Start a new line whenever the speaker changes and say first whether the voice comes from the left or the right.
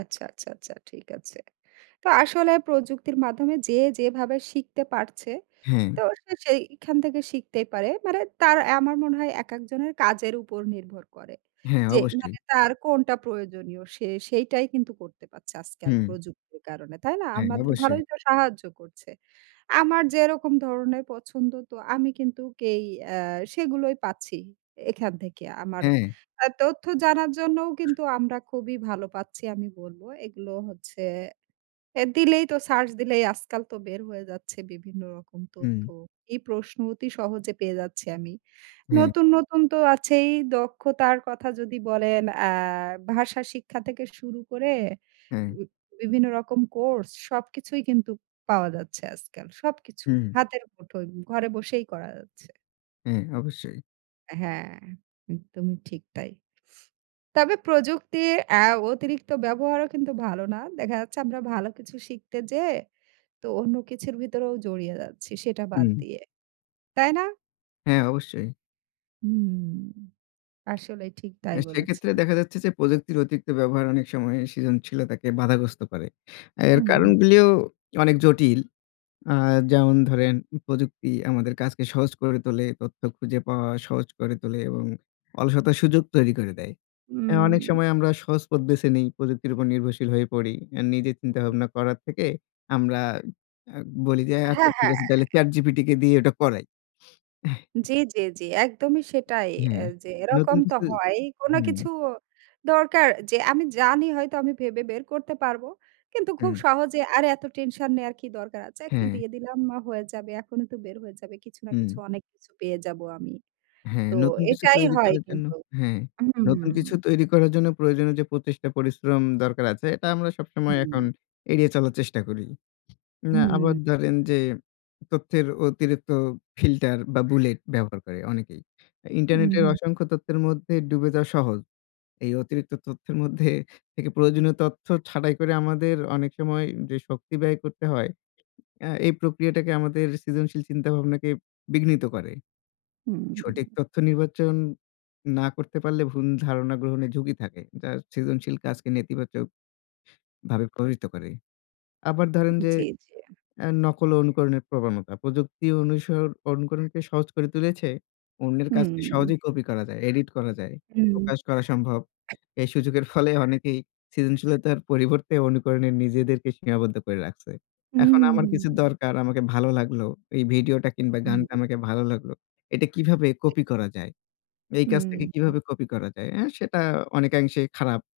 right: আচ্ছা, আচ্ছা, আচ্ছা ঠিক আছে। তো আসলে প্রযুক্তির মাধ্যমে যে যেভাবে শিখতে পারছে
left: হ্যাঁ।
right: তো সে সেইখান থেকে শিখতেই পারে। মানে তার অ্যা আমার মনে হয় একেকজনের কাজের উপর নির্ভর করে।
left: হ্যাঁ
right: যে
left: অবশ্যই।
right: মানে তার কোনটা প্রয়োজনীয় সে সেইটাই কিন্তু করতে পারছে আজকাল
left: হুম।
right: প্রযুক্তির কারণে। তাই না?
left: হ্যাঁ
right: আমাদের
left: অবশ্যই।
right: ভালোই তো সাহায্য করছে। আমার যেরকম ধরনের পছন্দ তো আমি কিন্তু কেই আ সেগুলোই পাচ্ছি এখান থেকে আমার
left: হ্যাঁ।
right: অ্যা তথ্য জানার জন্যও কিন্তু আমরা খুবই ভালো পাচ্ছি আমি বলবো। এগুলো হচ্ছে অ্যা দিলেই তো সার্চ দিলেই আজকাল তো বের হয়ে যাচ্ছে বিভিন্ন রকম তথ্য।
left: হুম।
right: এই প্রশ্ন অতি সহজে পেয়ে যাচ্ছি আমি।
left: হ্যাঁ।
right: নতুন, নতুন তো আছেই দক্ষতার কথা যদি বলেন, আ ভাষা শিক্ষা থেকে শুরু করে
left: হ্যাঁ।
right: উম বিভিন্ন রকম কোর্স সবকিছুই কিন্তু পাওয়া যাচ্ছে আজকাল, সবকিছু
left: হুম।
right: হাতের মুঠোয় ঘরে বসেই করা যাচ্ছে।
left: হ্যাঁ, অবশ্যই।
right: অ্যা হ্যাঁ, একদমই ঠিক তাই। তবে প্রযুক্তির অ্যা অতিরিক্ত ব্যবহারও কিন্তু ভালো না। দেখা যাচ্ছে আমরা ভালো কিছু শিখতে যেয়ে তো অন্য কিছুর ভিতরেও জড়িয়ে যাচ্ছি সেটা বাদ
left: উম
right: দিয়ে। তাই না?
left: হ্যাঁ, অবশ্যই।
right: হুম আসলে ঠিক তাই
left: অ্যা সেক্ষেত্রে
right: বলেছেন।
left: দেখা যাচ্ছে যে প্রযুক্তির অতিরিক্ত ব্যবহার অনেক সময় সৃজনশীলতাকে বাধাগ্রস্ত করে। এর
right: উম
left: কারণগুলিও অনেক জটিল। আ যেমন ধরেন, প্রযুক্তি আমাদের কাজকে সহজ করে তোলে, তথ্য খুঁজে পাওয়া সহজ করে তোলে এবং অলসতার সুযোগ তৈরি করে দেয়। অনেক অ্যা
right: উম।
left: সময় আমরা সহজ পথ দেশে নেই। প্রযুক্তির উপর নির্ভরশীল হয়ে পড়ি। অ্যা নিজে চিন্তাভাবনা করার থেকে আমরা অ্যা বলি যে অ্যা আচ্ছা
right: হ্যাঁ,
left: ঠিক
right: হ্যাঁ।
left: আছে তাইলে ChatGPT দিয়ে ওইটা করাই।
right: জি, জি, জি। একদমই সেটাই।
left: হ্যাঁ,
right: অ্যা যে
left: নতুন
right: এরকম তো
left: কিছু
right: হয়ই। কোন
left: হুম।
right: কিছু দরকার যে আমি জানি হয়তো আমি ভেবে বের করতে পারবো। কিন্তু খুব
left: হুম।
right: সহজে আরে, এত টেনশন নেওয়ার কি দরকার আছে। একটু
left: হ্যাঁ।
right: দিয়ে দিলাম মা হয়ে যাবে। এখনই তো বের হয়ে যাবে। কিছু না
left: হুম।
right: কিছু অনেক কিছু পেয়ে যাবো আমি।
left: হ্যাঁ,
right: তো
left: নতুন কিছু
right: এটাই
left: তৈরি
right: হয়
left: করার জন্য
right: কিন্তু।
left: হ্যাঁ, নতুন কিছু তৈরি করার জন্য প্রয়োজনীয় যে প্রচেষ্টা পরিশ্রম দরকার আছে, এটা আমরা সবসময় এখন
right: হুম।
left: এড়িয়ে চলার চেষ্টা করি। না
right: হুম।
left: আবার ধরেন যে তথ্যের অতিরিক্ত ফিল্টার বা বুলেট ব্যবহার করে অনেকেই। ইন্টারনেটের
right: উহুম।
left: অসংখ্য তথ্যের মধ্যে ডুবে যাওয়া সহজ। এই অতিরিক্ত তথ্যের মধ্যে থেকে প্রয়োজনীয় তথ্য ছাটাই করে আমাদের অনেক সময় যে শক্তি ব্যয় করতে হয়, আ এই প্রক্রিয়াটাকে আমাদের সৃজনশীল চিন্তাভাবনাকে বিঘ্নিত করে। সঠিক
right: হুম।
left: তথ্য নির্বাচন না করতে পারলে ভুল ধারণা গ্রহণে ঝুঁকি থাকে। যার সৃজনশীল কাজকে নেতিবাচক ভাবে প্রভাবিত করে। আবার ধরেন যে
right: জি, জি।
left: আ নকল ও অনুকরণের প্রবণতা। প্রযুক্তি অনুসর অনুকরণকে সহজ করে তুলেছে, অন্যের কাজকে
right: হুম।
left: সহজেই কপি করা যায়, এডিট করা যায়,
right: হুম।
left: প্রকাশ করা সম্ভব। এই সুযোগের ফলে অনেকেই সৃজনশীলতার পরিবর্তে অনুকরণে নিজেদেরকে সীমাবদ্ধ করে রাখছে।
right: উহু,
left: এখন আমার
right: হু,
left: কিছু
right: হু।
left: দরকার আমাকে ভালো লাগলো। এই ভিডিওটা কিংবা গানটা
right: হুম।
left: আমাকে ভালো লাগলো। এটা কিভাবে কপি করা যায়? এই কাজ থেকে
right: উম
left: কীভাবে কপি করা যায়? অ্যা সেটা অনেকাংশেই খারাপ।